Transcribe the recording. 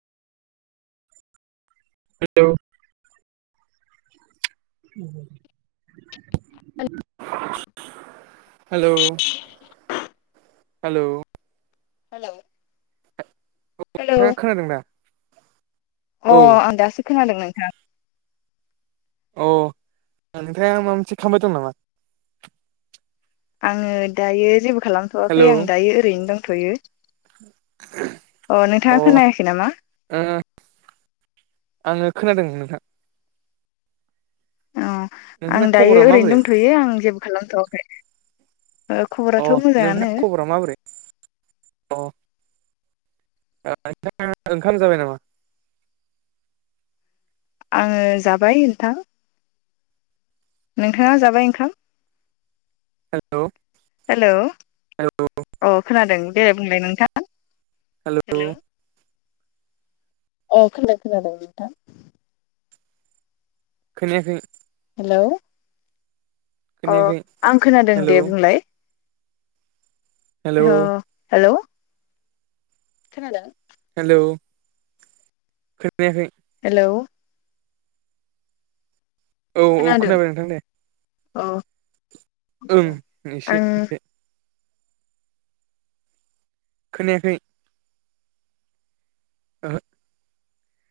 हेल' hello hello hello नोंथाङा खोनादों ना अ आं दासो खोनादों नोंथां अ ओनिफ्राय आं माबा मोनसे खालामबाय दं नामा आङो दायो जेबो खालामथ'वाखै हेलौ आं दायो ओरैनो दंथ'यो अ अ ओ नोंथाङा खोनायाखै नामा [unintelligible] आङो खोनादों नोंथां अ आं नोंथांना खबरा दायो ओरैनो माबोरै दंथ'यो आं जेबो खालामथ' अ नोंथ मोजाङानो खबरा माबोरै अ ओंखाम जाबाय नामा आङो जाबाय नोंथां नोंथाङा जाबाय ओंखाम हेल' हेलौ औ खोनादों दराये बुंलाय नोंथां हेल' हेल अ खोनादों खोनादों नोंथां खोनायाखै हेलौ अ खोनायाखै आं खोनादों हेलौ दे बुंलाय हेलौ औ हेल' खोनादों हेल' खोनायाखै हेल' औ औ खोनादों खोनाबाय नोंथां दे औ ओं एसे आं एसे खोनायाखै [inaudible]